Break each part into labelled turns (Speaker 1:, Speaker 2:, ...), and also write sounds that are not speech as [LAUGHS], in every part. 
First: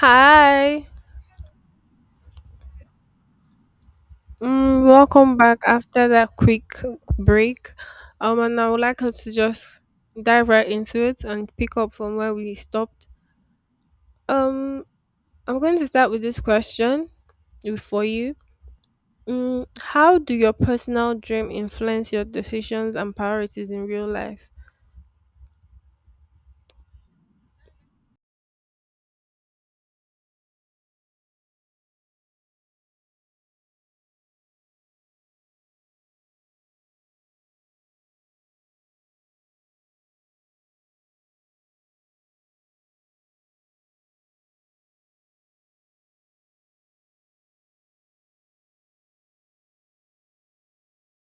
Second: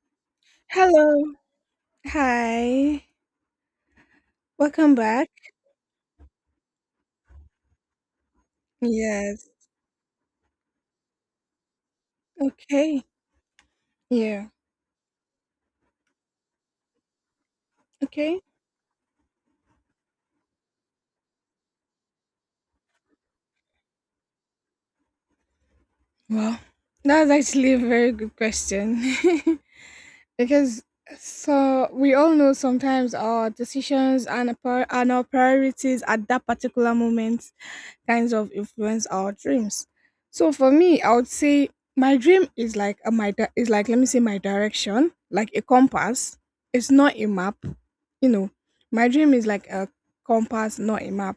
Speaker 1: Hi,
Speaker 2: Hello. Hi. Welcome back.
Speaker 1: welcome back after that quick break. And I would like us to
Speaker 2: Yes.
Speaker 1: just dive right into it and pick up from where we
Speaker 2: Okay.
Speaker 1: stopped.
Speaker 2: Yeah.
Speaker 1: Um, I'm going to start with this question for you.
Speaker 2: Okay.
Speaker 1: How do your personal dream influence your decisions and priorities in real life?
Speaker 2: Well, that's actually a very good question. [LAUGHS] Because so we all know sometimes our decisions and our priorities at that particular moment kinds of influence our dreams. So for me, I would say my dream is like, let me say my direction, like a compass. It's not a map, you know. My dream is like a compass, not a map.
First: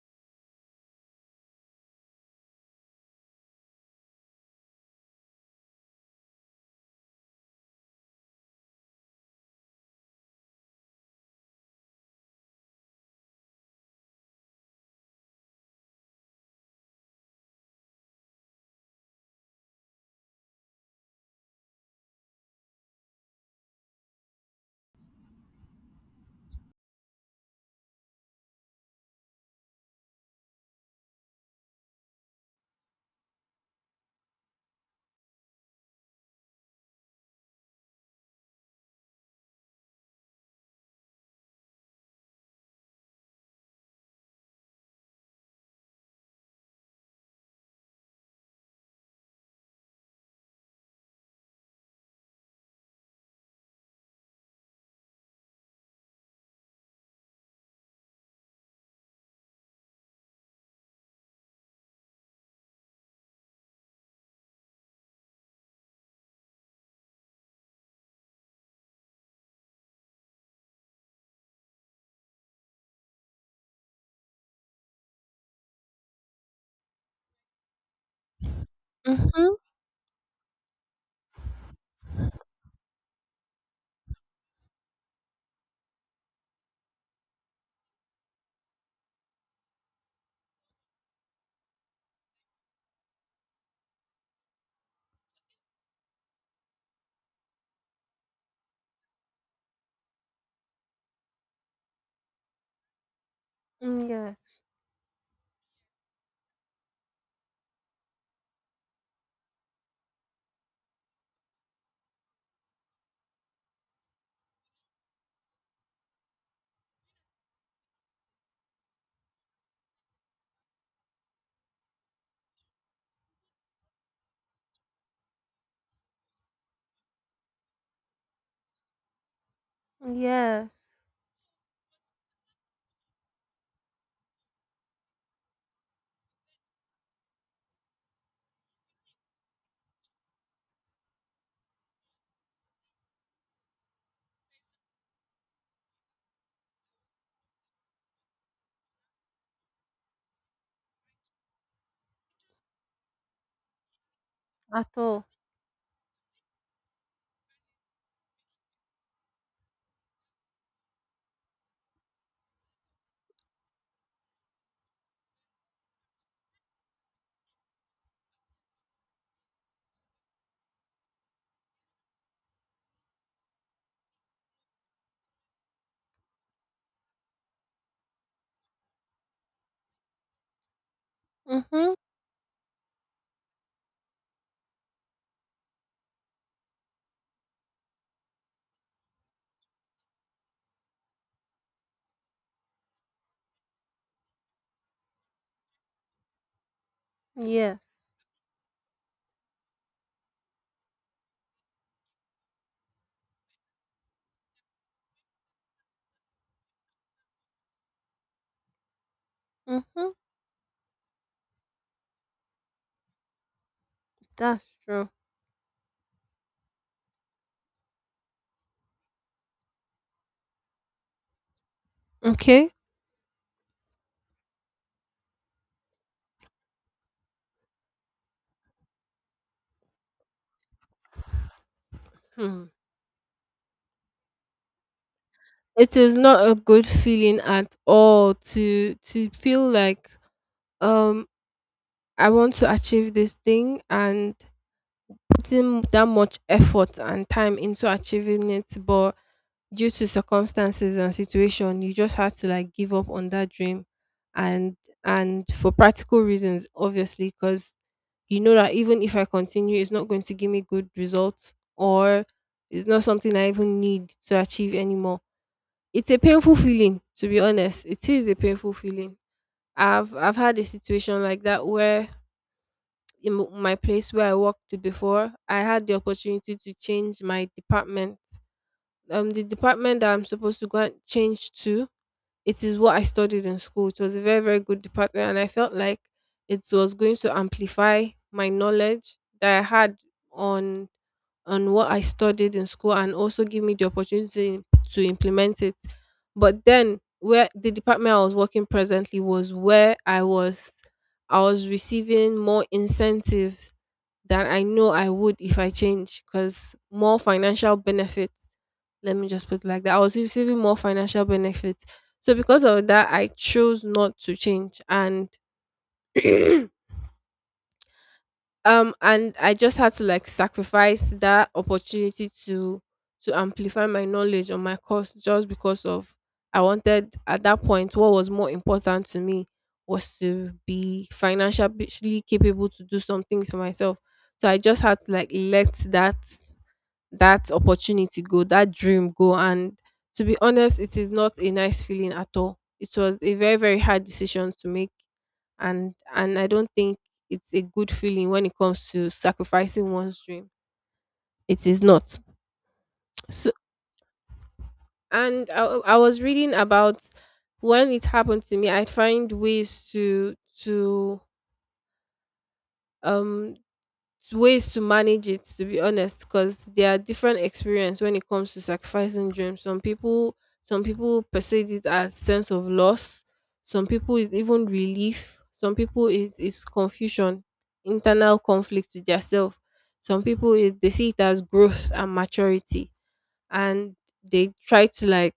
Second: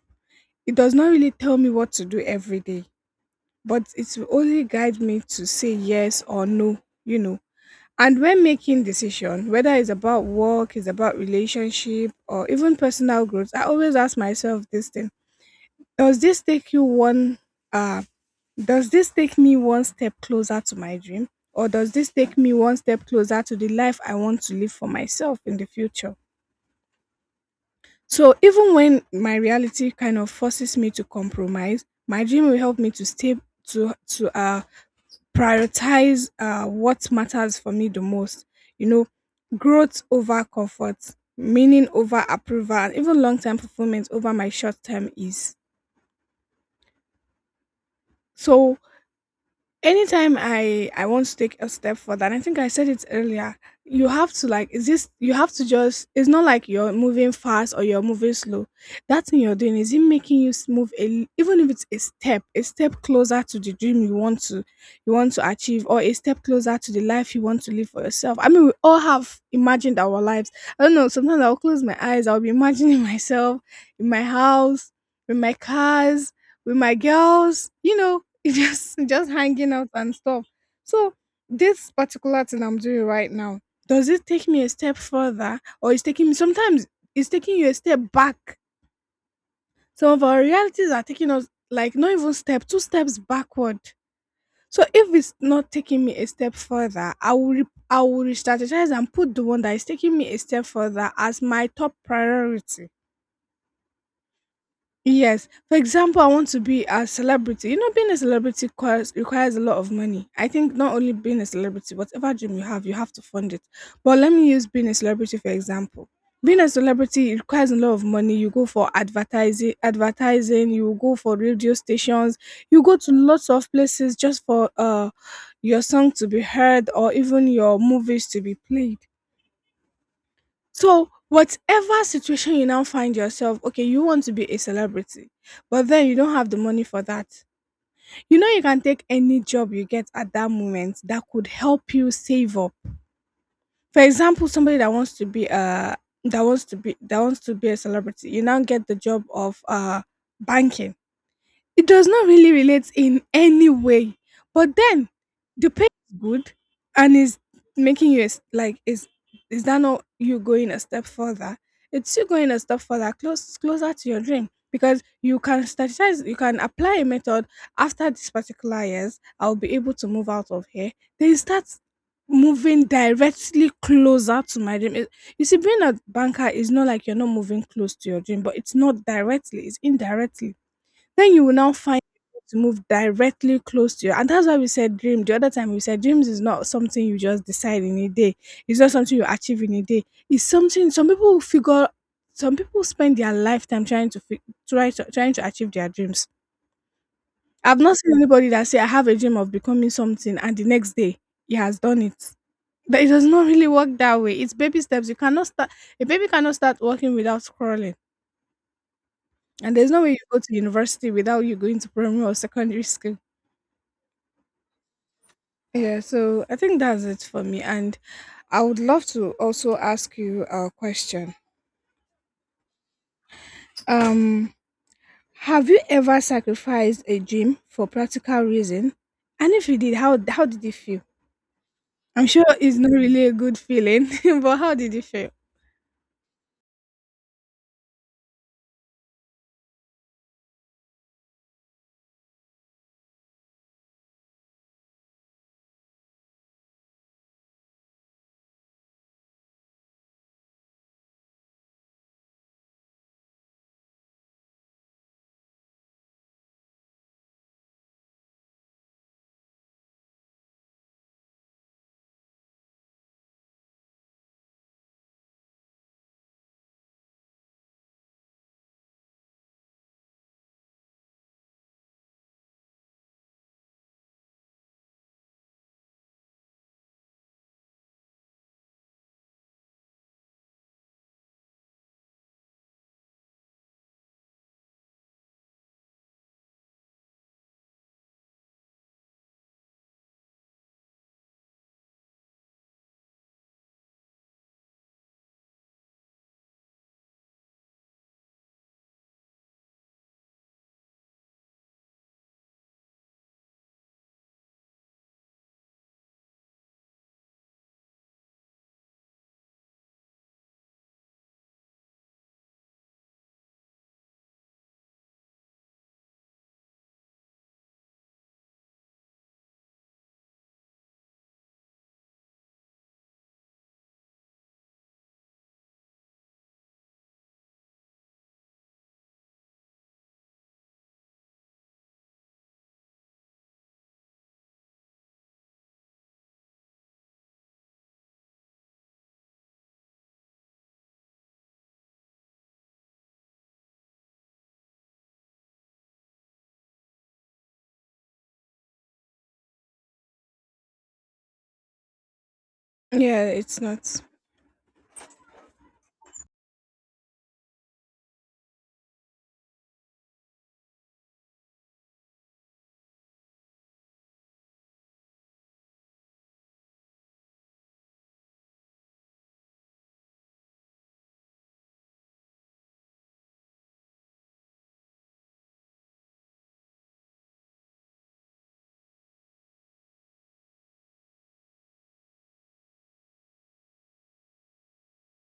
Speaker 2: It does not really tell me what to do every day, but it will only guide me to say yes or no, you know. And when making decision, whether it's about work, it's about relationship, or even personal growth, I always ask myself this thing, does this take you one uh does this take me one step closer to my dream, or does this take me one step closer to the life I want to live for myself in the future? So even when my reality kind of forces me to compromise, my dream will help me to stay to prioritize what matters for me the most. You know, growth over comfort, meaning over approval, and even long term fulfillment over my short term ease. So anytime I want to take a step further, and I think I said it earlier, you have to like, is this, you have to just, it's not like you're moving fast or you're moving slow, that thing you're doing, is it making you move even if it's a step closer to the dream you want to, you want to achieve, or a step closer to the life you want to live for yourself. I mean, we all have imagined our lives. I don't know, sometimes I'll close my eyes, I'll be imagining [LAUGHS] myself in my house, with my cars, with my girls, you know, it's just [LAUGHS] just
Speaker 1: Mm-hmm.
Speaker 2: hanging out and stuff. So this particular thing I'm doing right now, does it take me a step further or is taking me sometimes it's taking you a step back. Some of our realities are taking us like not even step, two steps backward. So if it's not taking me a step further, I will re-strategize and put the one that is taking me a step further as my top priority.
Speaker 1: Yes.
Speaker 2: Yes. For example, I want to be a celebrity. You know, being a celebrity requires a lot of money. I think not only being a celebrity, whatever dream you have to fund it. But let me use being a celebrity for example. Being a celebrity requires a lot of money. You go for advertising, advertising. You go for radio stations. You go to lots of places just for your song to be heard or even your movies to be played.
Speaker 1: Yes.
Speaker 2: So, whatever situation you now find yourself, okay, you want to be a celebrity, but then you don't have the money for that. You know, you can take any job you get at that moment that could help you save up. For example, somebody that wants to be a that wants to be that wants to be a celebrity, you now get the job of banking. It does not really relate in any way. But
Speaker 1: At
Speaker 2: then
Speaker 1: all.
Speaker 2: the pay is good, and is making you, is that not you going a step further? It's you going a step further, closer to your dream. Because you can strategize, you can apply a method, after these particular years, I'll be able to move out of here. Then start moving directly closer to my dream. You see, being a banker is not like you're not moving close to your dream, but it's not directly, it's indirectly, then you will now
Speaker 1: Mm-hmm.
Speaker 2: find people to move directly close to you. And that's why we said dream. The other time we said dreams is not something you just decide in a day. It's not something you achieve in a day. It's something some people will figure, some people spend their lifetime trying to fi- try to, trying to achieve their dreams.
Speaker 1: Yes.
Speaker 2: I've not seen anybody that say I have a dream of becoming something and the next day he has done it. But it does not really work that way. It's baby steps. You cannot start A baby cannot start walking without crawling. And there's no
Speaker 1: Mm-hmm.
Speaker 2: way you go to university without you going to primary or secondary school.
Speaker 1: That's true.
Speaker 2: Yeah, so I think that's it for me. And I would love to also ask you a question.
Speaker 1: Okay.
Speaker 2: Um, have you ever sacrificed a dream for practical reason? And if you did, how did it feel? I'm sure
Speaker 1: Hmm.
Speaker 2: it's not really a good feeling, [LAUGHS] but how did it feel?
Speaker 1: It is not a good feeling at all to feel like um I want to achieve this thing and putting that much effort and time into achieving it, but due to circumstances and situation, you just had to like give up on that dream, and and for practical reasons, obviously, because you know that even if I continue, it's not going to give me good results, or it's not something I even need to achieve anymore. It's a painful feeling, to be honest. It is a painful feeling. I've had a situation like that where in my place where I worked before, I had the opportunity to change my department. The department that I'm supposed to go and change to, it is what I studied in school. It was a very very good department, and I felt like it was going to amplify my knowledge that I had on on what I studied in school and also give me the opportunity to implement it. But then where the department I was working presently was where I was receiving more incentives than I know I would if I change, because more financial benefits. Let me just put it like that. I was receiving more financial benefits. So because of that I chose not to change, and [CLEARS THROAT] and I just had to like sacrifice that opportunity to amplify my knowledge on my course, just because of, I wanted at that point what was more important to me was to be financially capable to do some things for myself. So I just had to like let that opportunity go, that dream go, and to be honest, it is not a nice feeling at all. It was a very very hard decision to make, and I don't think it's a good feeling when it comes to sacrificing one's dream. It is not.
Speaker 2: Yeah,
Speaker 1: So,
Speaker 2: it's not.
Speaker 1: and I was reading about, when it happened to me, I find to um ways to manage it, to be honest, because there are different experience when it comes to sacrificing dreams. Some people perceive it as sense of loss. Some people is even relief. Some people is confusion, internal conflict with themselves. Some people is, they see it as growth and maturity, and they try to like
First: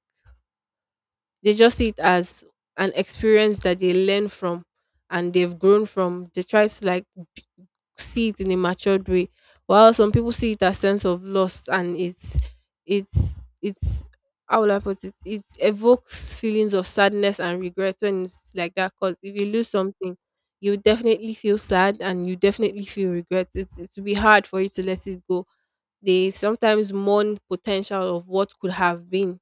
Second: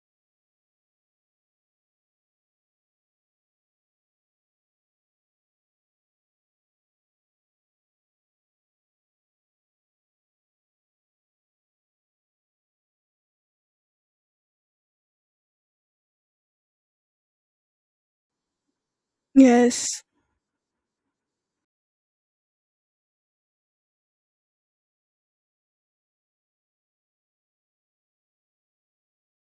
Speaker 1: they just see it as an experience that they learn from and they've grown from. They try to like see it in a matured way, while some people see it as sense of loss, and it's it's how will I put it, it evokes feelings of sadness and regret when it's like that, because if you lose
Speaker 2: Yes.
Speaker 1: something you definitely feel sad and you definitely feel regret. It will be hard for you to let it go. They sometimes mourn potential of what could have been,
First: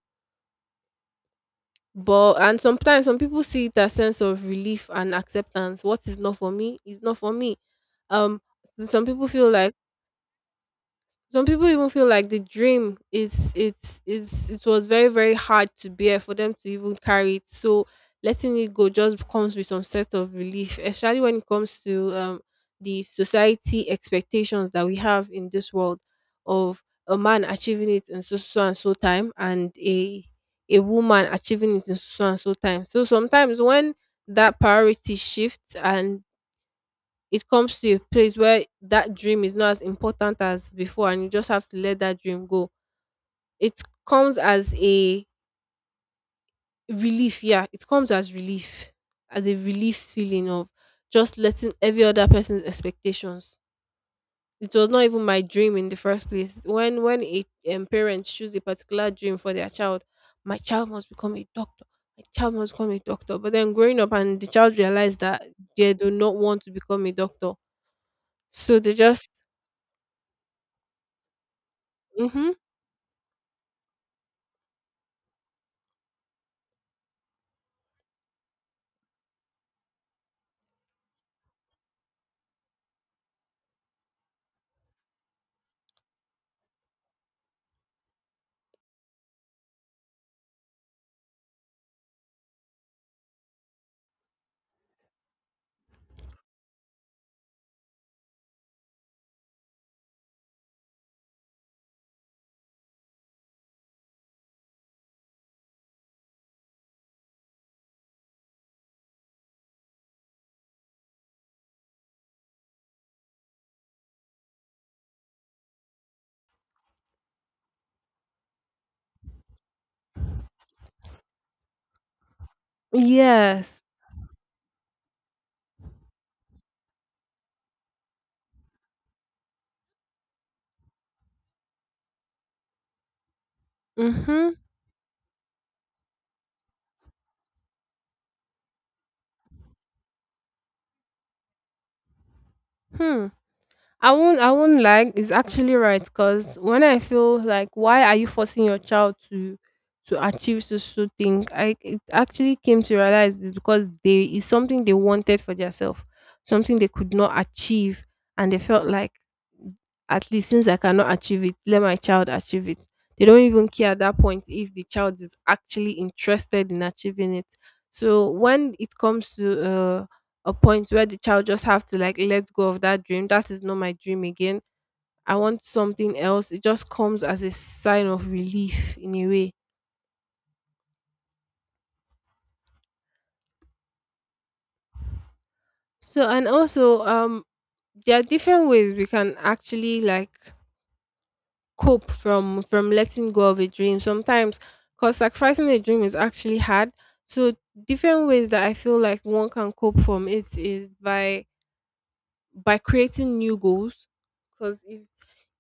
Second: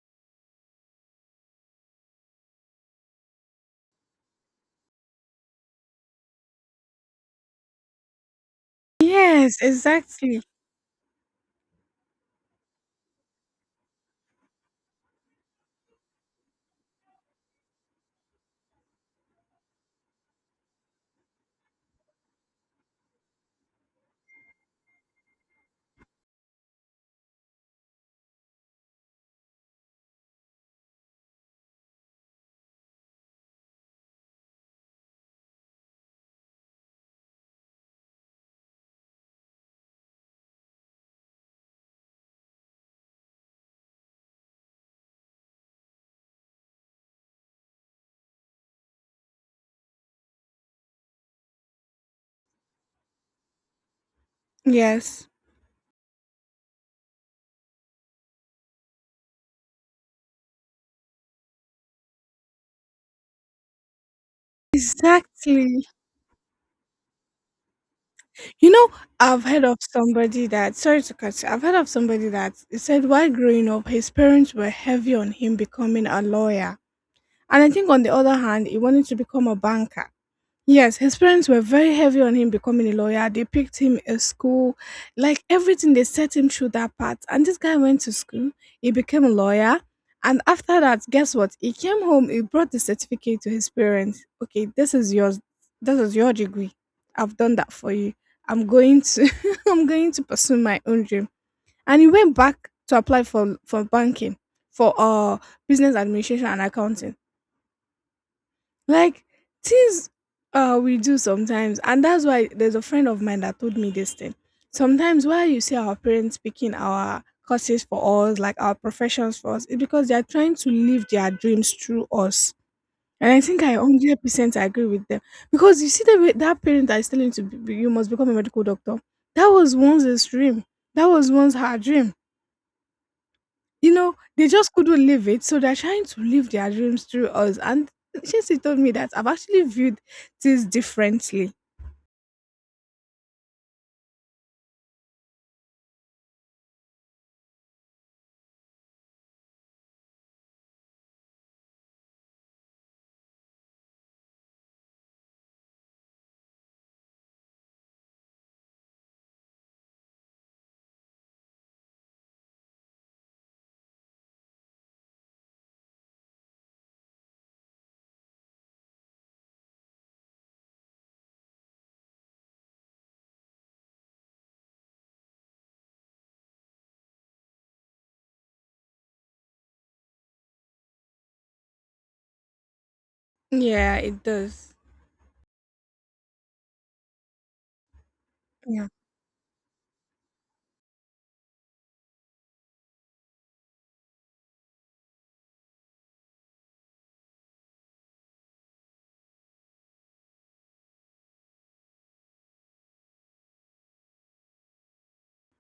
Speaker 1: but and sometimes some people see it as sense of relief and acceptance. What is not for me is not for me. um s- some people feel
Speaker 2: Yes,
Speaker 1: like
Speaker 2: exactly.
Speaker 1: Some people even feel like the dream is it's it was very very hard to bear for them to even carry it. So letting it go just comes with some sort of relief, especially when it comes to the society expectations that we have in this world of a man achieving it in so so and so time and a woman achieving it in so so and so time. So sometimes when that priority shifts and it comes to a place where that dream is not as important as before, and you just have to let that dream go, it comes as a relief. Yeah, it comes as relief, as a relief, feeling of just letting every other person's expectations. It was not even
Speaker 2: Yes.
Speaker 1: my dream in the first place. When a parent choose a particular dream for their child. My child must become a doctor. My child must become a doctor, but then growing up, and the child realized that
Speaker 2: Exactly.
Speaker 1: they do not want to become a doctor,
Speaker 2: You
Speaker 1: so
Speaker 2: know,
Speaker 1: they just
Speaker 2: I've heard of somebody that, sorry to cut you, I've heard of somebody
Speaker 1: Mhm.
Speaker 2: that he said while growing up, his parents were heavy on him becoming a lawyer. And I think on the other hand, he wanted to become a banker. Yes, his parents were very heavy on him becoming a lawyer. They picked him a school, like everything, they set him through that path. And this guy went to school, he became a lawyer. And after that, guess what? He came home, he brought the certificate to his parents. Okay, this is yours. This is your degree. I've done that for you. I'm going to [LAUGHS] I'm going to pursue my own dream. And he went back to apply for banking, for business administration and accounting, like things we do sometimes, and that's why there's a friend of mine that told me this thing. Sometimes why you see our parents picking our courses for us, like our professions for us, it's because they are trying to live their dreams through us. And I think I
Speaker 1: Yes.
Speaker 2: 100% agree with them because you see the way that parent that is telling you to be, you must become a medical doctor. That was once his dream. That was once her dream. You know, they
Speaker 1: Mhm.
Speaker 2: just couldn't live it, so they're trying to live their dreams through us. And she told me that I've actually viewed things differently.
Speaker 1: Hmm. I won't. I won't lie. It's actually right, because when I feel like, why are you forcing your child to achieve so so thing? I It actually came to realize this, because they is something they wanted for themselves, something they could not achieve, and they felt like, at least since I cannot achieve it, let my child achieve it. They don't even care at that point if the child is actually interested in achieving it. So when it comes to a point where the child just have to like let go of that dream. That is not my dream again. I want something else. It just comes as a sign of relief in a way.
Speaker 2: Yeah, it does.
Speaker 1: So and also there are different
Speaker 2: Yeah.
Speaker 1: ways we can actually like cope from letting go of a dream sometimes, because sacrificing a dream is actually hard. So different ways that I feel like one can cope from it is by creating new goals, because if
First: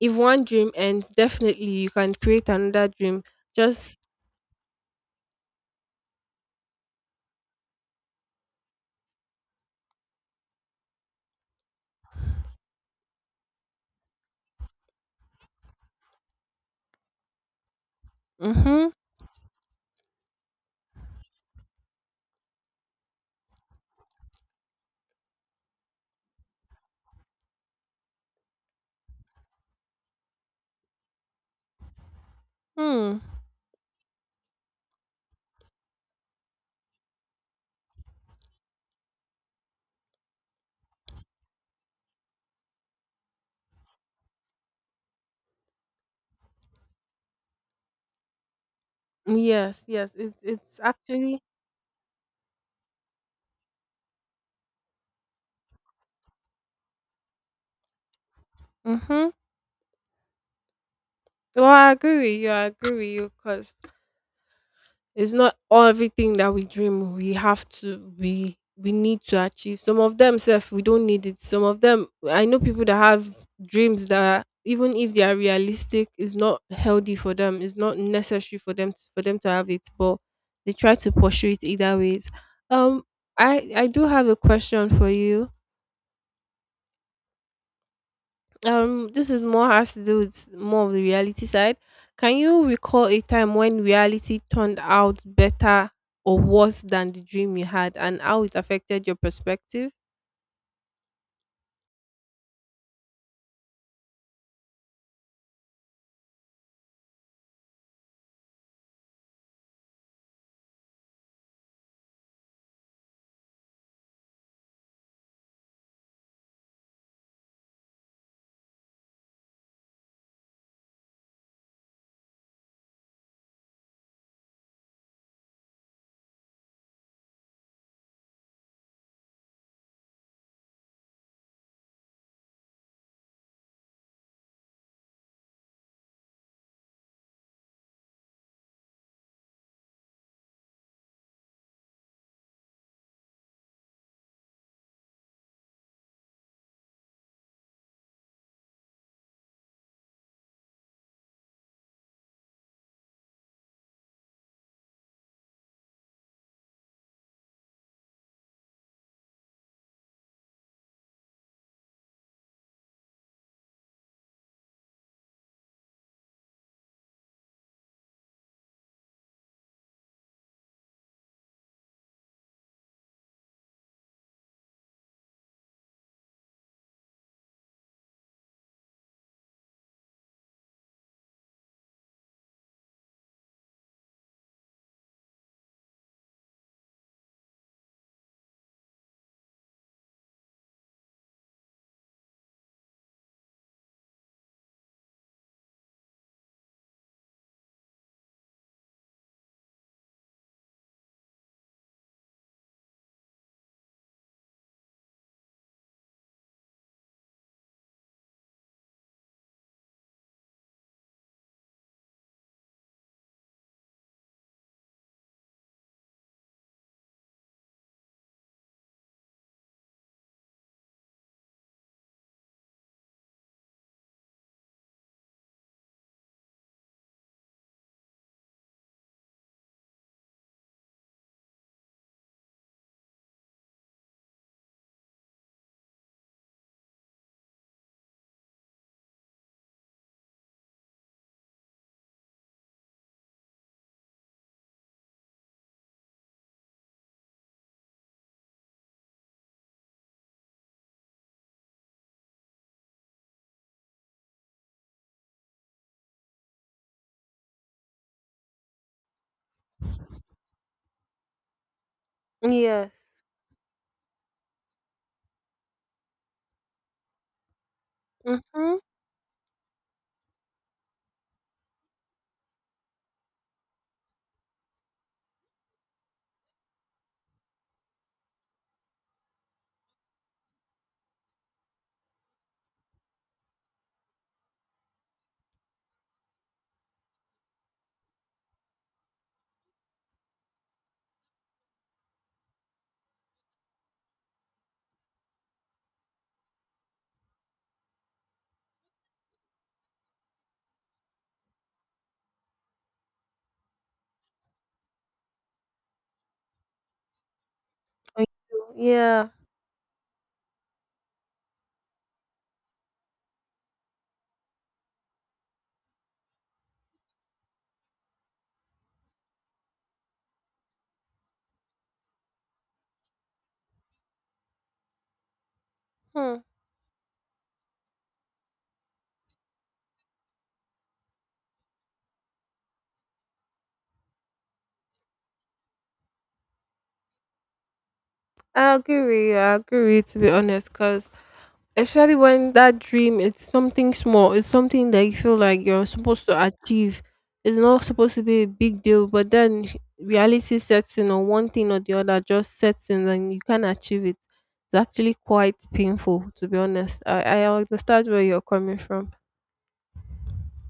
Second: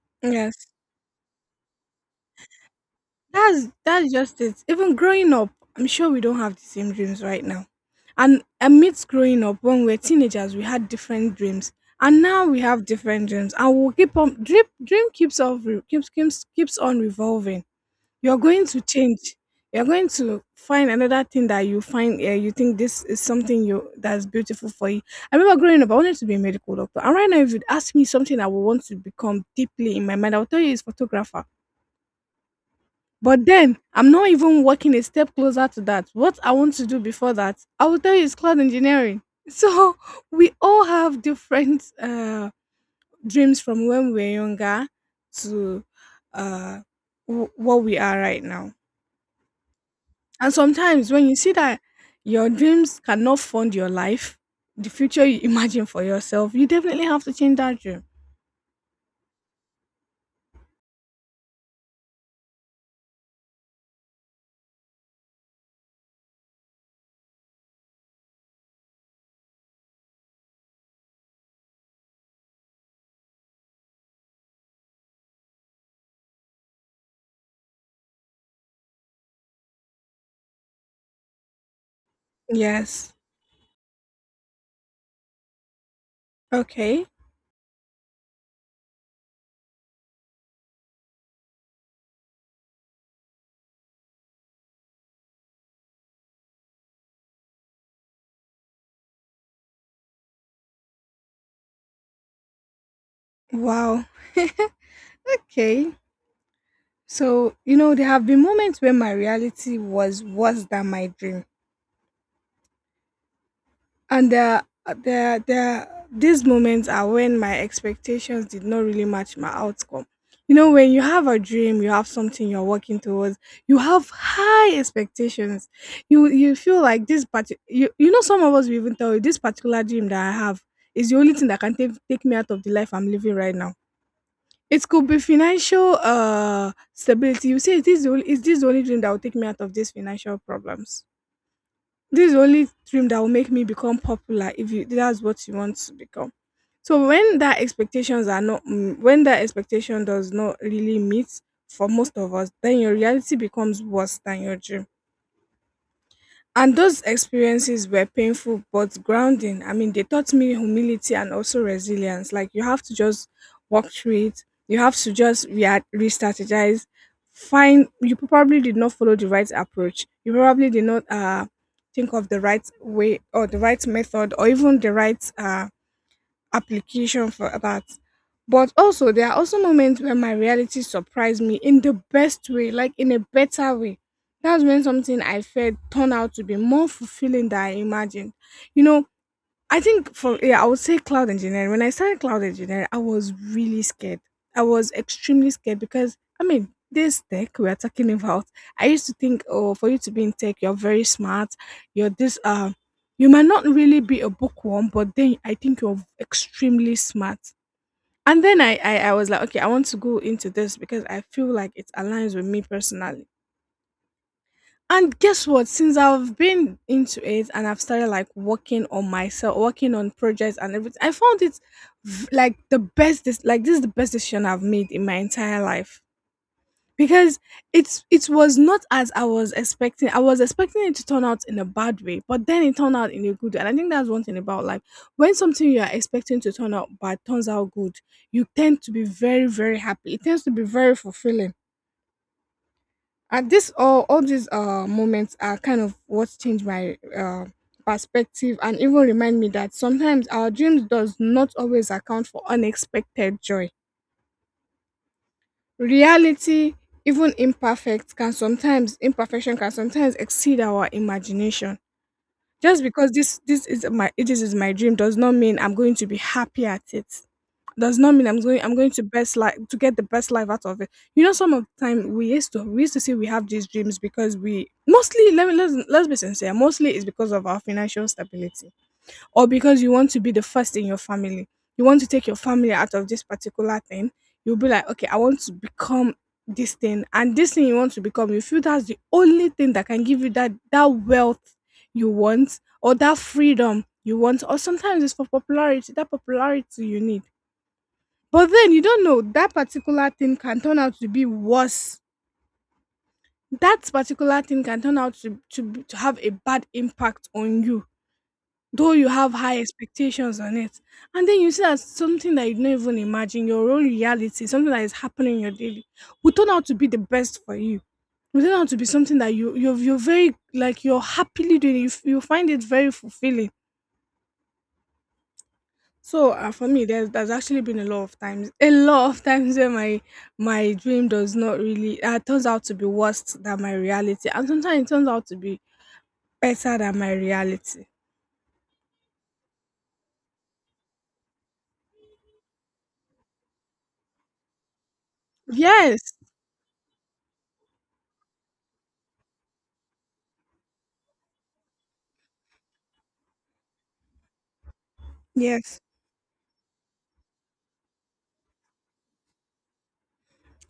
Speaker 1: if one
Speaker 2: Yeah.
Speaker 1: dream ends, definitely you can create another dream.
Speaker 2: That's
Speaker 1: Just
Speaker 2: that's just it. Even growing up, I'm sure we don't have the same dreams right now. And amidst growing up, when we were teenagers, we had different dreams, and now we have different dreams, and we'll keep on dream, keeps on keeps on revolving. You're going to
Speaker 1: Mm-hmm.
Speaker 2: change. You're going to find another thing that you find you think this is something you, that's beautiful for you. I remember growing up, I wanted to be a medical doctor, and right now, if you'd ask me something I would want to become deeply in my mind, I'll tell you it's photographer,
Speaker 1: Hmm.
Speaker 2: but then I'm not even working a step closer to that. What I want to do before that, I will tell you, is cloud engineering. [LAUGHS] So we all have different dreams from when we were younger to uh, what we are right now.
Speaker 1: Yes, yes. It's
Speaker 2: And
Speaker 1: it's
Speaker 2: sometimes when you
Speaker 1: actually
Speaker 2: see that your dreams cannot fund your life, the future you [LAUGHS] imagine for yourself, you definitely have to change that dream.
Speaker 1: Mm-hmm. Well, I agree with you, I agree with you, because it's not everything that we dream we have to, we need to achieve. Some of them self we don't need it. Some of them, I know people that have dreams that even if they are realistic, is not healthy for them. It's not necessary for them to have it, but they try to pursue it either ways. Um
Speaker 2: Yes.
Speaker 1: I do have a question for you.
Speaker 2: Okay.
Speaker 1: This is more has to do with more of the reality side. Can you recall a time when reality turned out better or worse than the dream you had, and how it affected your perspective?
Speaker 2: Wow. Okay. So, you know, there have been moments when my reality was worse than my dream. And there, are- there, these moments are when my expectations did not really match my outcome. You know, when you have a dream, you have something you're working towards, you have high expectations. You feel like this part you, you know, some of us will even tell you this particular dream that I have is the only thing that can take me out of the life I'm living right now. It could be financial stability. You say, is this the only, is this the only dream that will take me out of these financial problems? This is the only dream that will make me become popular, if you, that's what you want to become. So when that expectations are not when that expectation does not really meet for most of us, then your reality becomes worse than your dream, and those experiences were painful but grounding. I mean, they taught me humility and also resilience. Like, you have to just walk through it, you have to just re strategize. Find, you probably did not follow the right approach, you probably did not think of the right way or the right method or even the right application for that. But also, there are also moments where my reality surprised me in the best way, like in a better way. That's when something I felt turned out to be more fulfilling than I imagined. You know, I think I would say cloud engineering. When I started cloud engineering, I was really scared. I was extremely scared because I mean, this tech we are talking about. I used to think, oh, for you to be in tech, you're very smart. You're this. You might not really be a bookworm, but then I think you're extremely smart. And then I was like, okay, I want to go into this because I feel like it aligns with me personally. And guess what? Since I've been into it and I've started like working on myself, working on projects and everything, I found it like the best. This is the best decision I've made in my entire life because it was not as I was expecting. I was expecting it to turn out in a bad way, but then it turned out in a good. Way. And I think that's one thing about life: when something you are expecting to turn out bad turns out good, you tend to be very very happy. It tends to be very fulfilling, and this all these moments are kind of what changed my perspective, and even remind me that sometimes our dreams does not always account for unexpected joy. Reality, even imperfect, can sometimes imperfection can sometimes exceed our imagination. Just
Speaker 1: Yes.
Speaker 2: because this is my dream does not mean I'm going to be happy at it, does not mean I'm
Speaker 1: Mm-hmm.
Speaker 2: going to best life to get the best life out of it. You know, some of the time we used to say we have these dreams because we mostly let me let's be sincere, mostly it's because of our financial stability. Or because you want to be the first in your family. You want to take your family out of this particular thing. You'll be like, okay, I want to become this thing, and this thing you want to become, you feel that's the only thing that can give you that wealth you want or that freedom you want, or sometimes it's for popularity, that popularity you need, but then you don't know that particular thing can turn out to be worse. That particular thing can turn out to to have a bad impact on you,
Speaker 1: Thank you.
Speaker 2: though you
Speaker 1: Yeah.
Speaker 2: have high expectations on it. And then you see that something that you don't even imagine, your own reality, something that is happening in your daily, will turn out to be the best for you. Will turn out to be something that you're very like you're happily doing. You find it very fulfilling. So
Speaker 1: Hmm.
Speaker 2: for me, there's actually been a lot of times, a lot of times where my dream does not really turns out to be worse than my reality, and sometimes it turns out to be better than my reality.
Speaker 1: I agree with you. I agree with you, to be honest, because especially when that dream, it's something small. It's something that you feel like you're
Speaker 2: Yes,
Speaker 1: supposed to achieve. It's not supposed to be a big deal, but then reality sets in on one thing or the other, just sets in and you can't achieve it. It's actually quite
Speaker 2: yes.
Speaker 1: painful, to be honest. I understand where you're coming from.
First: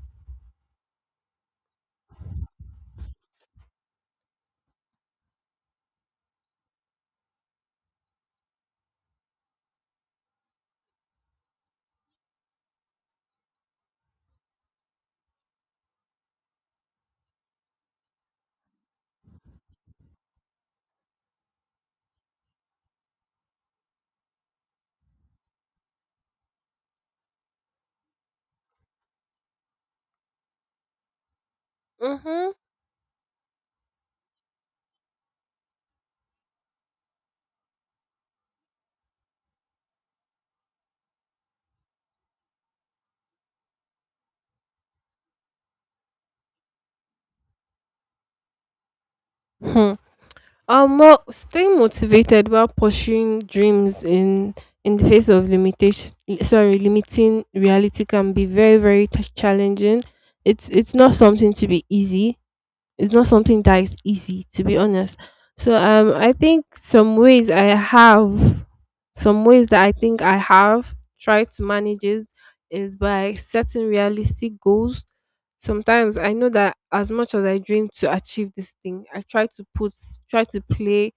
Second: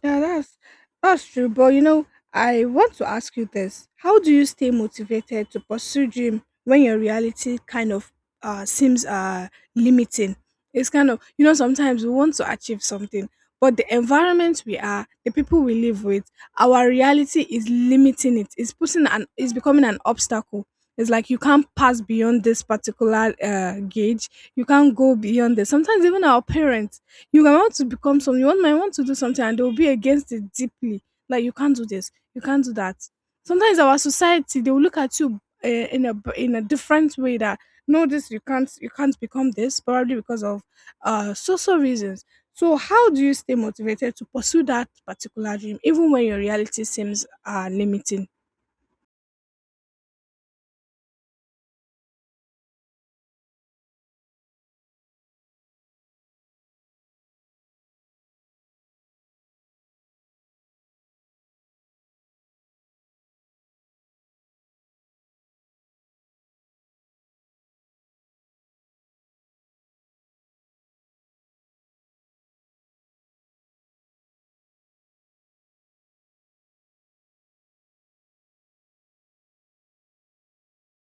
Speaker 2: Yeah, that's true. But you know, I want to ask you this: how do you stay motivated to pursue dream when your reality kind of seems limiting? It's kind of you know sometimes we want to achieve something, but the environment we are, the people we live with, our reality is limiting it. It's putting an it's becoming an obstacle. It's like you can't pass beyond this particular gauge. You can't go beyond this. Sometimes even our parents you might want to become some. You want might want to do something, and they'll be against it deeply. Like you can't do this, you
Speaker 1: Mm-hmm.
Speaker 2: can't do that. Sometimes our society they will look at you in in a different way that no, this you can't become this probably because of social reasons. So how do you stay motivated to pursue that particular dream even when your reality seems limiting?
Speaker 1: Hmm. Well, staying motivated while pursuing dreams in the face of limitation, sorry, limiting reality can be very, very challenging. It's not something to be easy, it's not something that is easy, to be honest. So, I think have some ways that I think I have tried to manage it is by setting realistic goals. Sometimes I know that as much as I dream to achieve this thing, I try to play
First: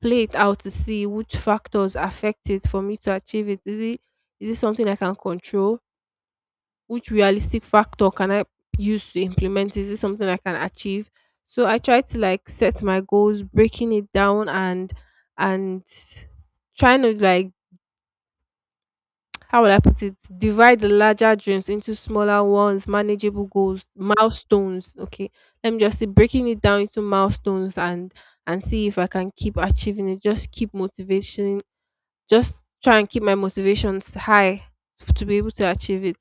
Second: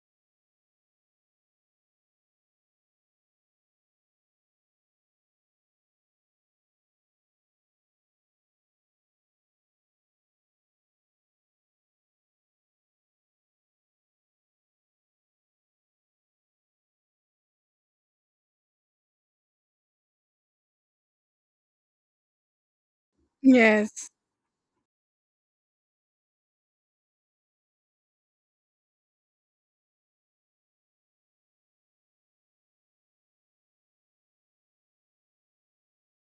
Speaker 1: play it out to see which factors affect it for me to achieve it. Is it something I can control, which realistic factor can I use to implement? Is this something I can achieve? So I try to like set my goals, breaking it down and trying to like [TSK] how will I put it? Divide the larger dreams into smaller ones, manageable goals,
Speaker 2: Yes,
Speaker 1: milestones. Okay. Let me just see, breaking it down into milestones and see if I can keep achieving it. Just keep motivation, just try and keep my motivations high to be able to achieve it.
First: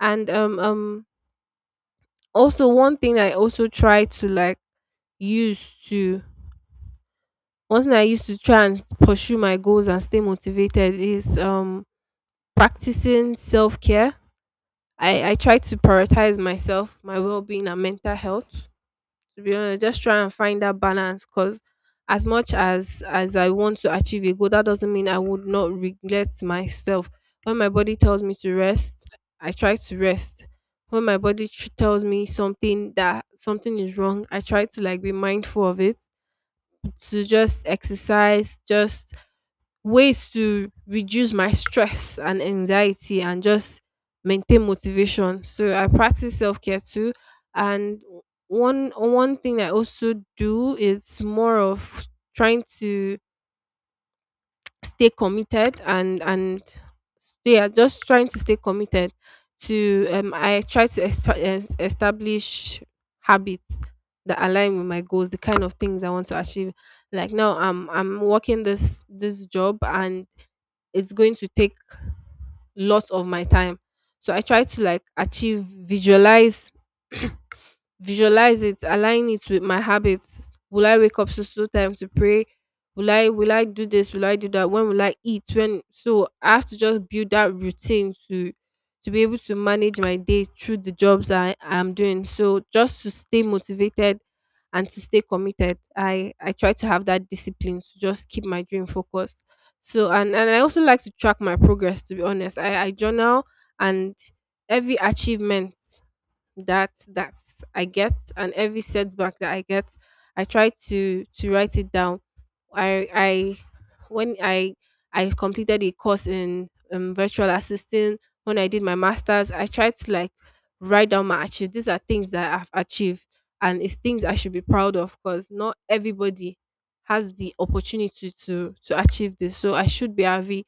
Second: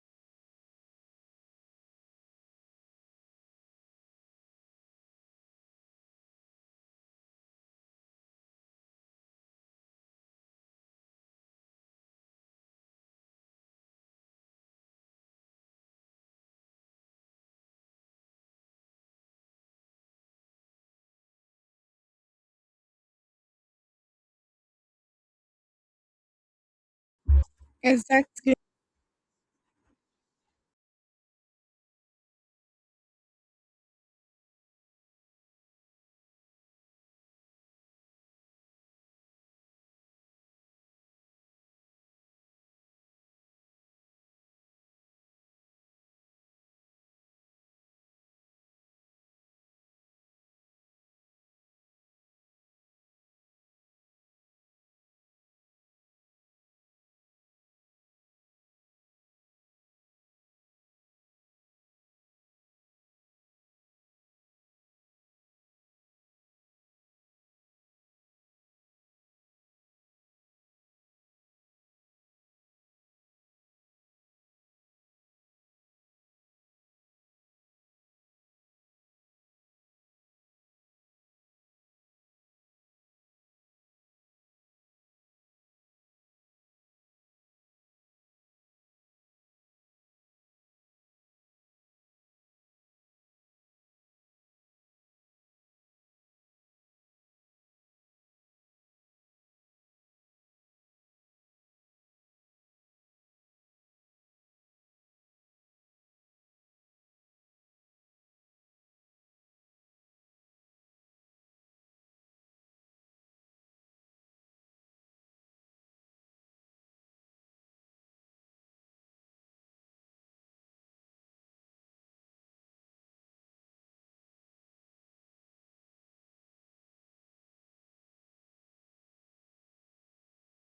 Speaker 1: And also, one thing I also try to like use to one thing I used to try and pursue my goals and stay motivated is practicing self care. I try to prioritize myself, my well being and mental health. To be honest, just try and find that balance, because as much as I want to achieve a goal, that doesn't mean I would not regret myself. When my body tells me to
Speaker 2: exactly.
Speaker 1: rest, I try to rest. When my body tells me something is wrong, I try to like be mindful of it, to just exercise, just ways to reduce my stress and anxiety and just maintain motivation. So I practice self care too. And one thing I also do is more of trying to stay committed, and stay I just trying to stay committed to. I try to establish habits that align with my goals, the kind of things I want to achieve. Like now I'm working this job and it's going to take lots of my time. So I try to like achieve, visualize [CLEARS THROAT] visualize it, align it with my habits. Will I wake up so time to pray? Will I do this? Will I do that? When will I eat? When so I have to just build that routine to be able to manage my day through the jobs I am doing. So just to stay motivated and to stay committed, I try to have that discipline to just keep my dream focused. So and I also like to track my progress. To be honest, I journal and every achievement that I get and every setback that I get, I try to write it down. I when I completed a course in virtual assisting when I did my masters, I tried to like write down my achieve. These are things that I've achieved and it's things I should be proud of because not everybody has the opportunity to achieve this. So I should be happy.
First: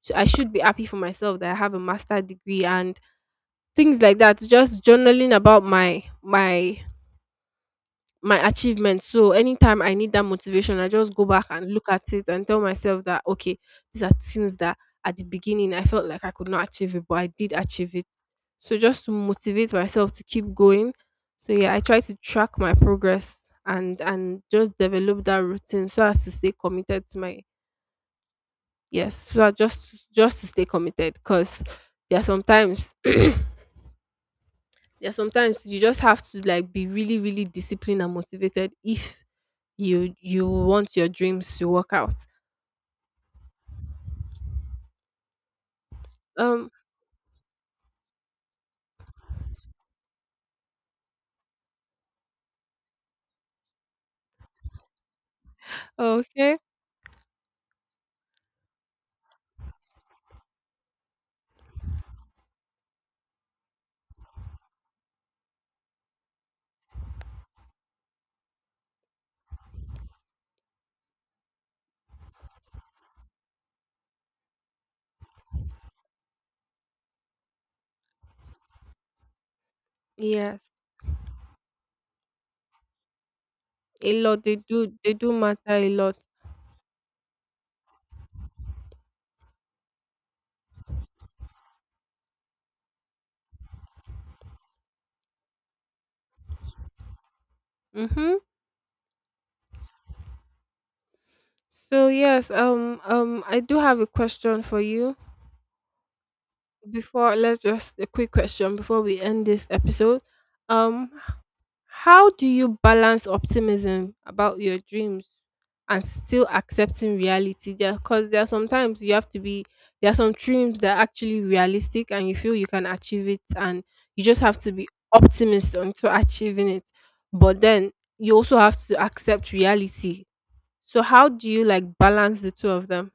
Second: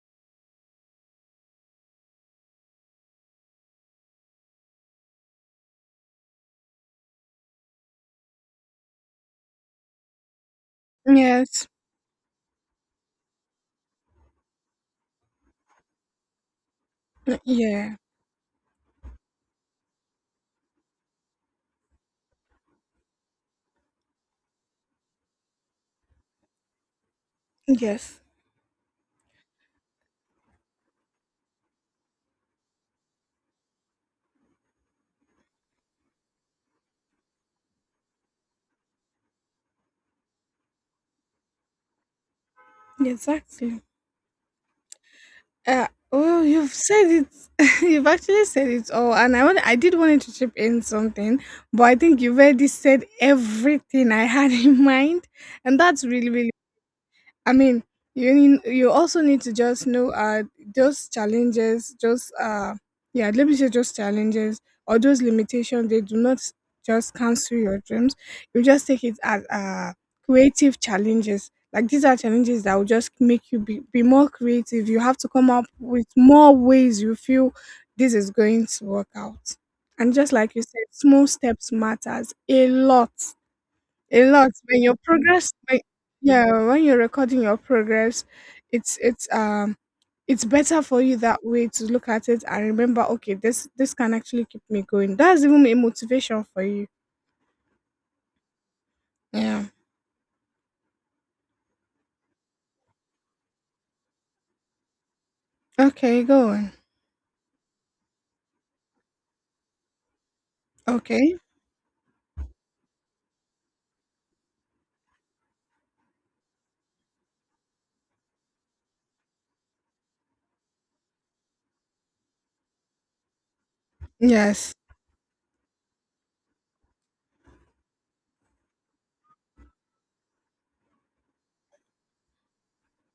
Speaker 1: So I should be happy for myself that I have a master degree and things like that, just journaling about my achievements. So anytime I need that motivation, I just go back
Speaker 2: Yes,
Speaker 1: and look at it and tell myself that okay, these are things that at the beginning I felt like I could not achieve it, but I did achieve
Speaker 2: yeah,
Speaker 1: it. So just to motivate myself to keep going. So yeah, I try to track my progress and just develop that routine so as to stay committed to my
Speaker 2: yes,
Speaker 1: yes, so I just to stay committed because there are sometimes yeah, sometimes you just have to like be really, really disciplined and motivated if you want your dreams to work out.
Speaker 2: exactly. Well,
Speaker 1: Um,
Speaker 2: you've said it. [LAUGHS] You've actually said it all, and I did wanted to chip in something, but I think you've already said everything I had [LAUGHS] in mind, and that's really, really
Speaker 1: okay.
Speaker 2: I mean, you also need to just know those challenges, just yeah, let me say just challenges or those limitations. They do not just cancel your dreams. You just take it as creative challenges. Like these are challenges that will just make you be more creative. You have to come up with more ways you feel this is going to work out. And just like you
Speaker 1: Yes.
Speaker 2: said, small steps matters
Speaker 1: A
Speaker 2: a
Speaker 1: lot,
Speaker 2: lot
Speaker 1: they
Speaker 2: when
Speaker 1: do
Speaker 2: your
Speaker 1: they do matter a lot.
Speaker 2: yeah when you're recording your progress it's it's um it's better for you that way to look at it and remember okay this can actually keep me going that's even a motivation for you
Speaker 1: Mm-hmm.
Speaker 2: yeah.
Speaker 1: So yes, I do have a question for you
Speaker 2: Okay, go on.
Speaker 1: before let's just a quick question before we end this episode. Um,
Speaker 2: Okay,
Speaker 1: how do you balance optimism about your dreams and still accepting reality? Because there are sometimes you have to be, there are some dreams that are actually realistic and you feel you can achieve it, and you just have to
Speaker 2: yes,
Speaker 1: be optimist until achieving it. But then you also have to accept reality. So, how do you like balance the two of them?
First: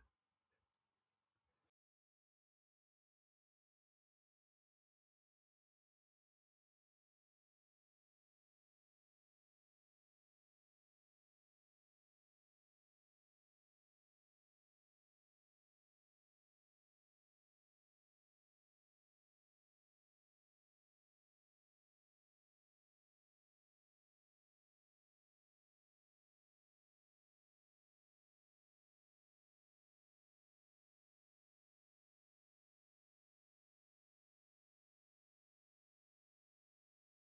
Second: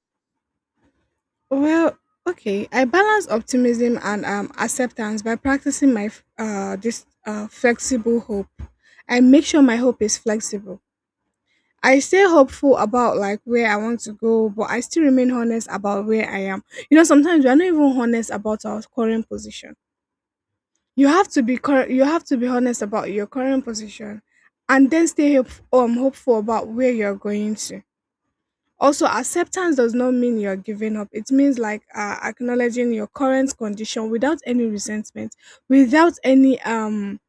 Speaker 2: well, okay, I balance optimism and acceptance by practicing my f- this flexible hope. I make sure my hope is flexible. I stay hopeful about like where I want to go, but I still remain honest about where I am. You know, sometimes we are not even honest about our current position. You have to you have to be honest about your current position, and then hopeful about where you're going to. Also, acceptance does not mean you're giving up. It means like acknowledging your current condition without any resentment, without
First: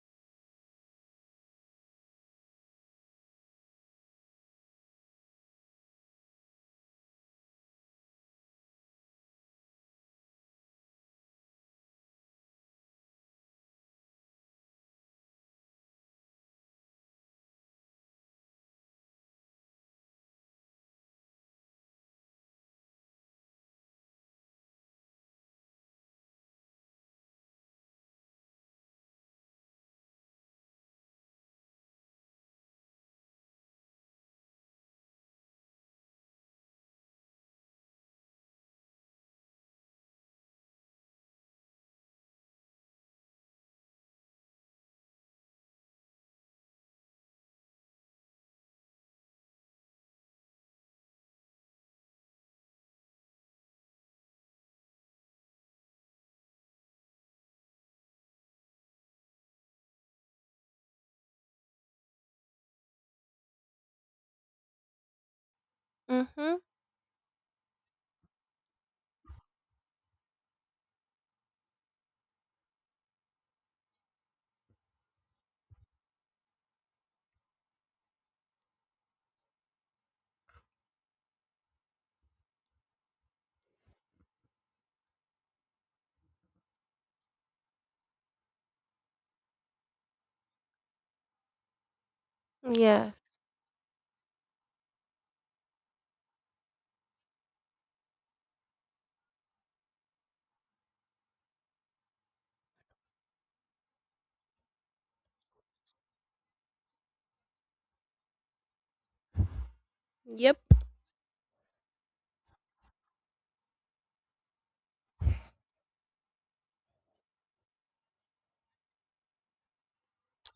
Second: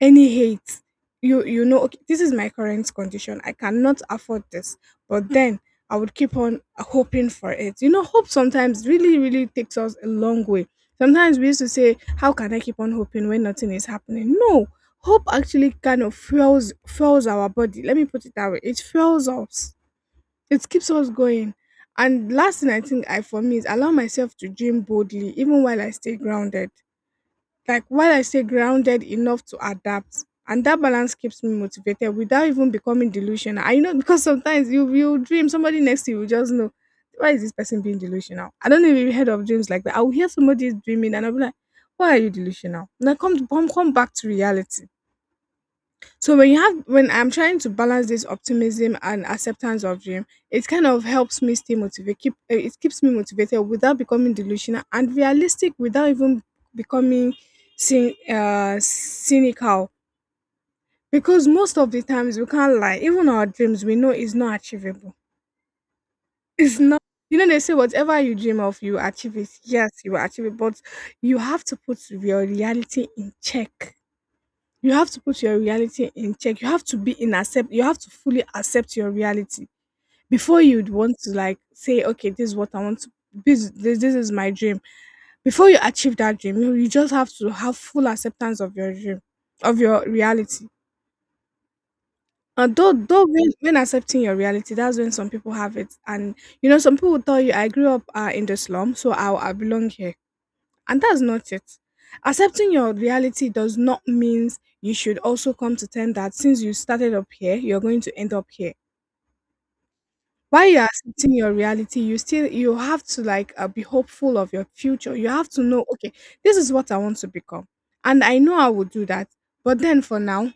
Speaker 2: any hate, you know, okay, this is my current condition. I cannot afford this. But then I would keep on hoping for it. You know, hope sometimes really, really takes us a long way. Sometimes we used to say, how can I keep on hoping when nothing is happening? No. Hope actually kind of fuels our body. Let me put it that way. It fuels us. It keeps us going. And last thing I think I for me is allow myself to dream boldly even while I stay grounded like while I stay grounded enough to adapt. And that balance keeps me motivated without even becoming delusional. I know because sometimes you dream somebody next to you will just know why is this person being delusional. I don't know if you heard of dreams like that. I will hear somebody is dreaming and I'll be like, why are you delusional? And I come back to reality. So when you have when I'm trying to balance this optimism and acceptance of dream, it kind of helps me stay motivated. Keep eh, it keeps me motivated without becoming delusional and realistic without even becoming cynical. Because most of the times we can't lie. Even our dreams we know is not achievable.
Speaker 1: Mm hmm.
Speaker 2: [LAUGHS] It's not. You know they say whatever you dream of, you achieve it. Yes, you will achieve it, but you have to put your reality in check, you have to put your reality in check. You have to be in accept you have to fully accept your reality before you'd want to like say, okay, this is what I want to this is my dream. Before you achieve that dream, you just have to have full acceptance of your dream, of your reality. And
Speaker 1: Yes.
Speaker 2: though when accepting your reality, that's when some people have it. And you know, some people will tell you, I grew up in the slum, so I belong here, and that's not it. Accepting your reality does not mean you should also come to terms that since you started up here, you're going to end up here.
Speaker 1: Yep.
Speaker 2: While you're accepting your reality, you still you have to like be hopeful of your future. You have to know, okay, this is what I want to become, and I know I would do that. But then for now,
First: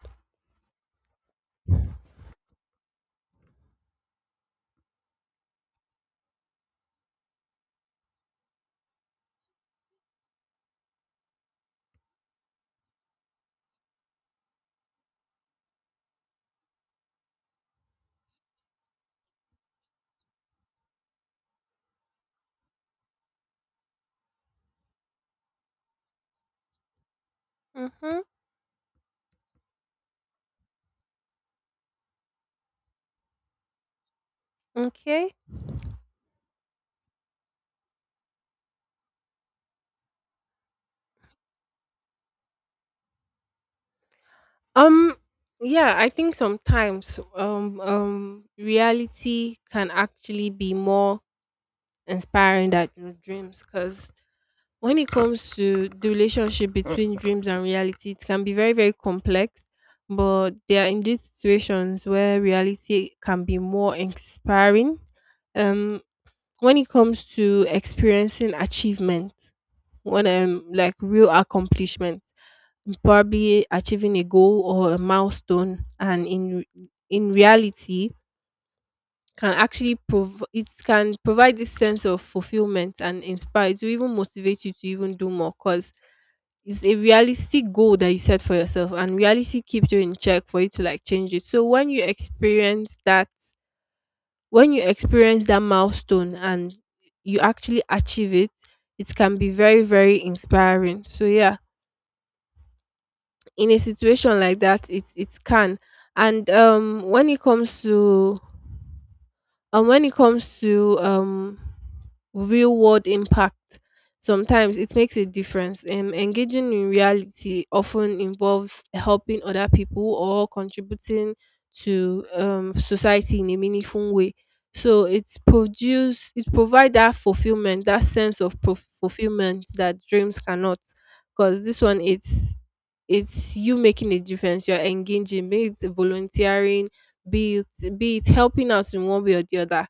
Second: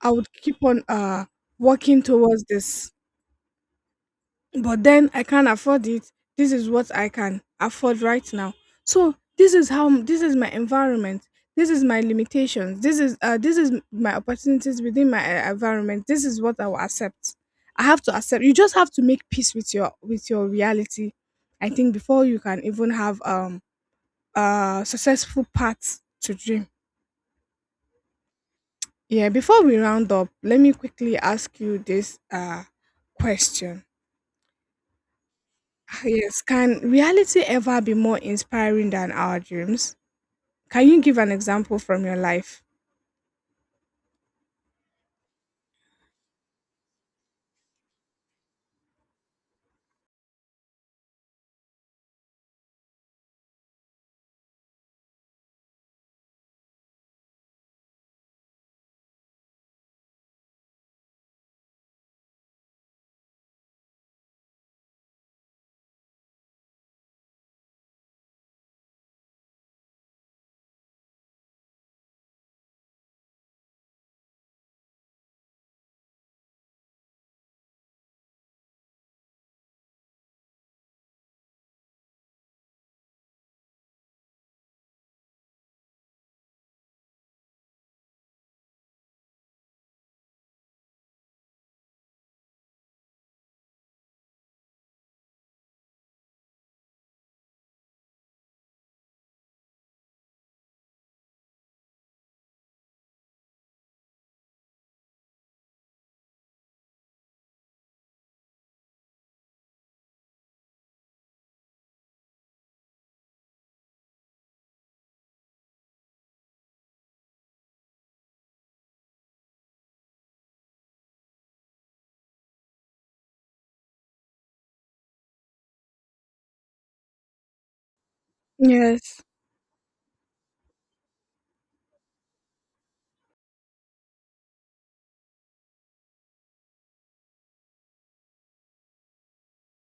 Speaker 2: I would keep on working towards this, but then I can't afford it. This is what I can afford right now. So this is my environment. This is my limitations. This is my opportunities within my environment. This is what I will accept. I have to accept. You just have to make peace with your reality. I think before you can even have a successful path to dream.
Speaker 1: Mm hmm.
Speaker 2: Yeah. Before we round up, let me quickly ask you this question.
Speaker 1: Okay.
Speaker 2: Yes, can reality ever be more inspiring than our dreams? Can you give an example from your life?
Speaker 1: Um, yeah, I think sometimes reality can actually be more inspiring than your dreams because when it comes to the relationship between dreams and reality, it can be very, very complex. But there are indeed situations where reality can be more inspiring. Um, when it comes to experiencing achievement, when like real accomplishment, probably achieving a goal or a milestone and in reality, can actually it can provide this sense of fulfillment and inspire to even motivate you to even do more because it's a realistic goal that you set for yourself and reality keeps you in check for you to like change it. So when you experience that, when you experience that milestone and you actually achieve it, it can be very, very inspiring. So yeah, in a situation like that, it can. And um, when it comes to, and when it comes to um, real world impact, sometimes it makes a difference. Um, engaging in reality often involves helping other people or contributing to um, society in a meaningful way, so it provides that fulfillment, that sense of
Speaker 2: Yes.
Speaker 1: fulfillment that dreams cannot, because this one, it's you making a difference. You're engaging, be it volunteering, be it helping out in one way or the other.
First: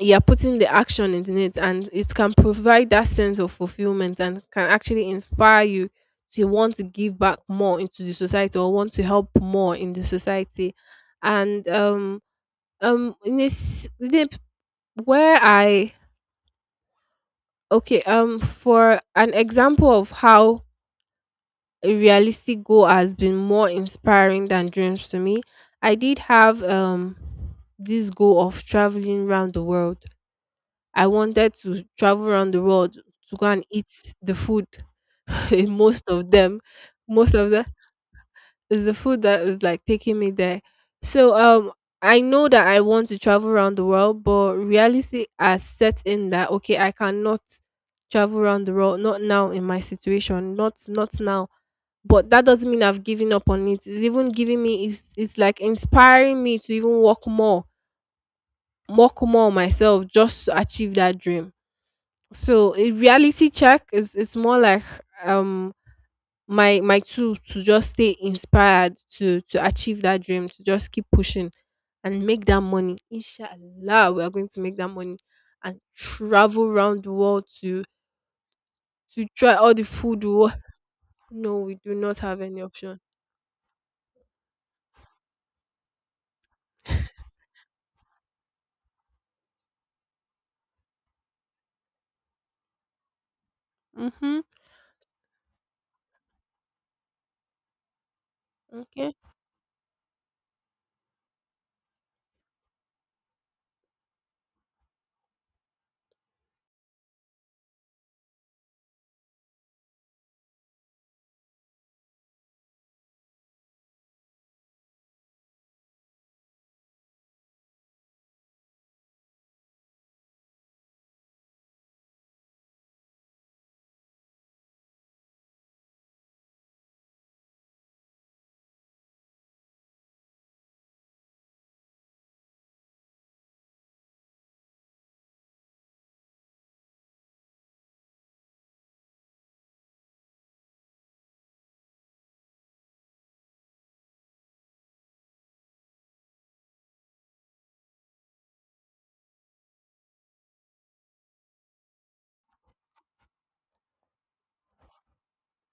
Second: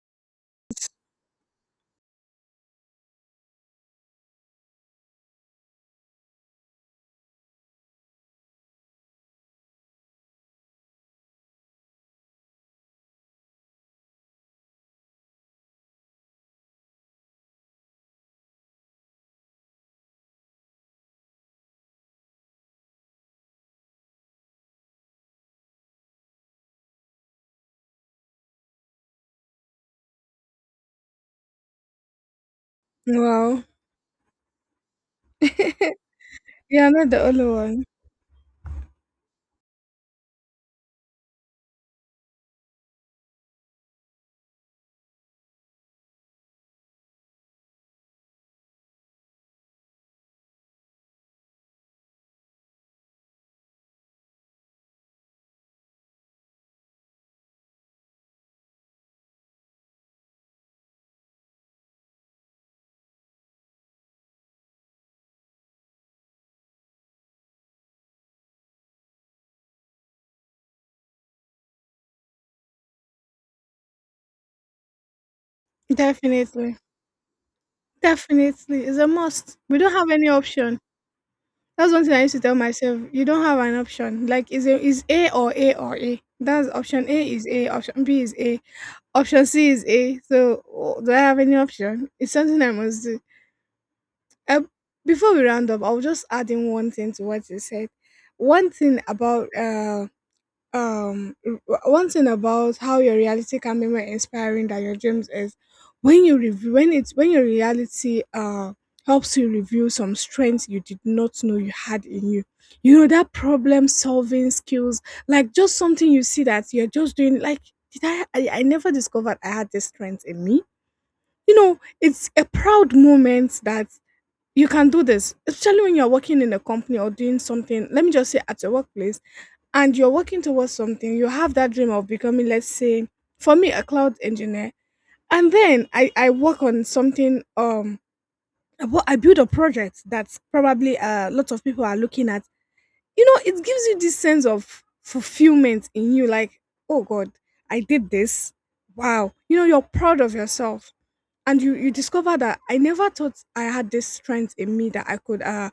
Speaker 1: You're putting the action into it, and it can provide that sense of fulfillment and can actually inspire you to want to give back more into the society or want to help more in the society. And um, um, in this in a- where I okay, um, for an example of how a realistic goal has been more inspiring than dreams to me. I did have um, this goal of traveling around the world. I wanted to travel around the world to go and
Speaker 2: Wow.
Speaker 1: eat the food. [LAUGHS] Most of them,
Speaker 2: Yeah, not the
Speaker 1: most
Speaker 2: only
Speaker 1: of the
Speaker 2: one.
Speaker 1: is the food that is like taking me there. So um, I know that I want to travel around the world, but reality has set in that okay, I cannot travel around the world, not now in my situation, not now, but that doesn't mean I've given up on it. It's even giving me, it's like inspiring me to even work more on myself just to achieve that dream. So a reality check is, it's more like um, my tool to just stay inspired to achieve that dream, to just keep pushing and make that money. Inshallah, we are going to make that money and travel
Speaker 2: Definitely.
Speaker 1: around the world
Speaker 2: Definitely. It's a
Speaker 1: to try
Speaker 2: must.
Speaker 1: all
Speaker 2: We
Speaker 1: the
Speaker 2: don't have
Speaker 1: food.
Speaker 2: any
Speaker 1: We
Speaker 2: option.
Speaker 1: no, we
Speaker 2: That's
Speaker 1: do
Speaker 2: one thing
Speaker 1: not
Speaker 2: I used to
Speaker 1: have
Speaker 2: tell
Speaker 1: any option.
Speaker 2: myself. You don't have an option. Like is A or A or A. That's option A is A, option B is A, option C is A. So do I have any option? It's something I must do.
Speaker 1: Mm-hmm.
Speaker 2: Uh, before we round up, I'll just add in one thing to what you said. One thing
Speaker 1: Okay.
Speaker 2: about um one thing about how your reality can be more inspiring than your dreams is when you review when it's when your reality helps you review some strengths you did not know you had in you. You know that problem solving skills, like just something you see that you're just doing like I never discovered I had this strength in me. You know, it's a proud moment that you can do this, especially when you're working in a company or doing something, let me just say at your workplace, and you're working towards something, you have that dream of becoming, let's say, for me, a cloud engineer. And then I work on something, I build a project that probably a lot of people are looking at. You know, it gives you this sense of fulfillment in you, like, oh God, I did this. Wow. You know, you're proud of yourself, and you discover that I never thought I had this strength in me that I could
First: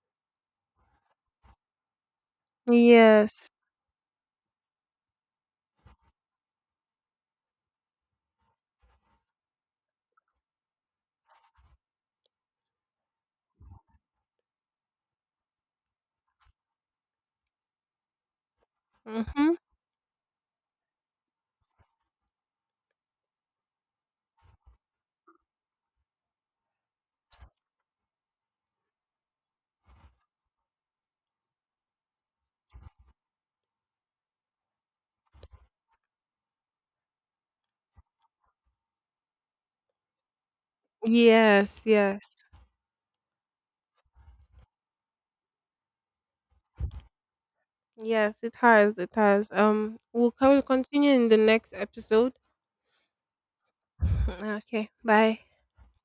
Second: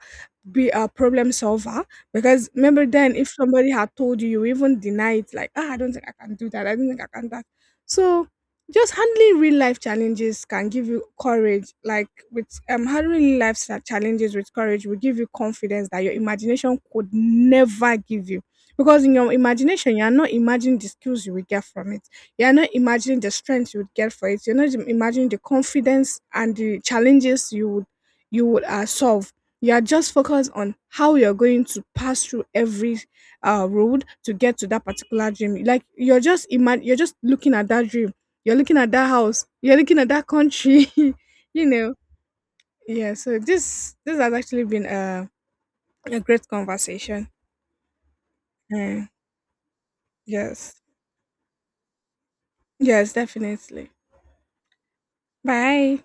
Speaker 2: be a problem solver, because remember then if
Speaker 1: Yes.
Speaker 2: somebody had told you you even deny it like ah I don't think I can do that I don't think I can that so just handling real life challenges can give you courage like with handling real life challenges with courage will give you confidence that your imagination could never give you because in your
Speaker 1: Mm-hmm.
Speaker 2: imagination you are not imagining the skills you will get from it, you're not imagining the strength you would get for it. You're not im imagining the confidence and the challenges you would solve. You are just focused on how you're going to pass through every, road to get to that particular dream. Like, you're just looking at that dream. You're looking at that house. You're looking at that country, [LAUGHS] you
Speaker 1: Yes,
Speaker 2: know?
Speaker 1: yes,
Speaker 2: Yeah, so this has actually been a great conversation.
Speaker 1: yes. It has.
Speaker 2: Mm.
Speaker 1: It has. We'll
Speaker 2: Yes.
Speaker 1: continue in the next episode.
Speaker 2: Yes, definitely.
Speaker 1: [CLEARS THROAT] Okay. Bye.
Speaker 2: Bye.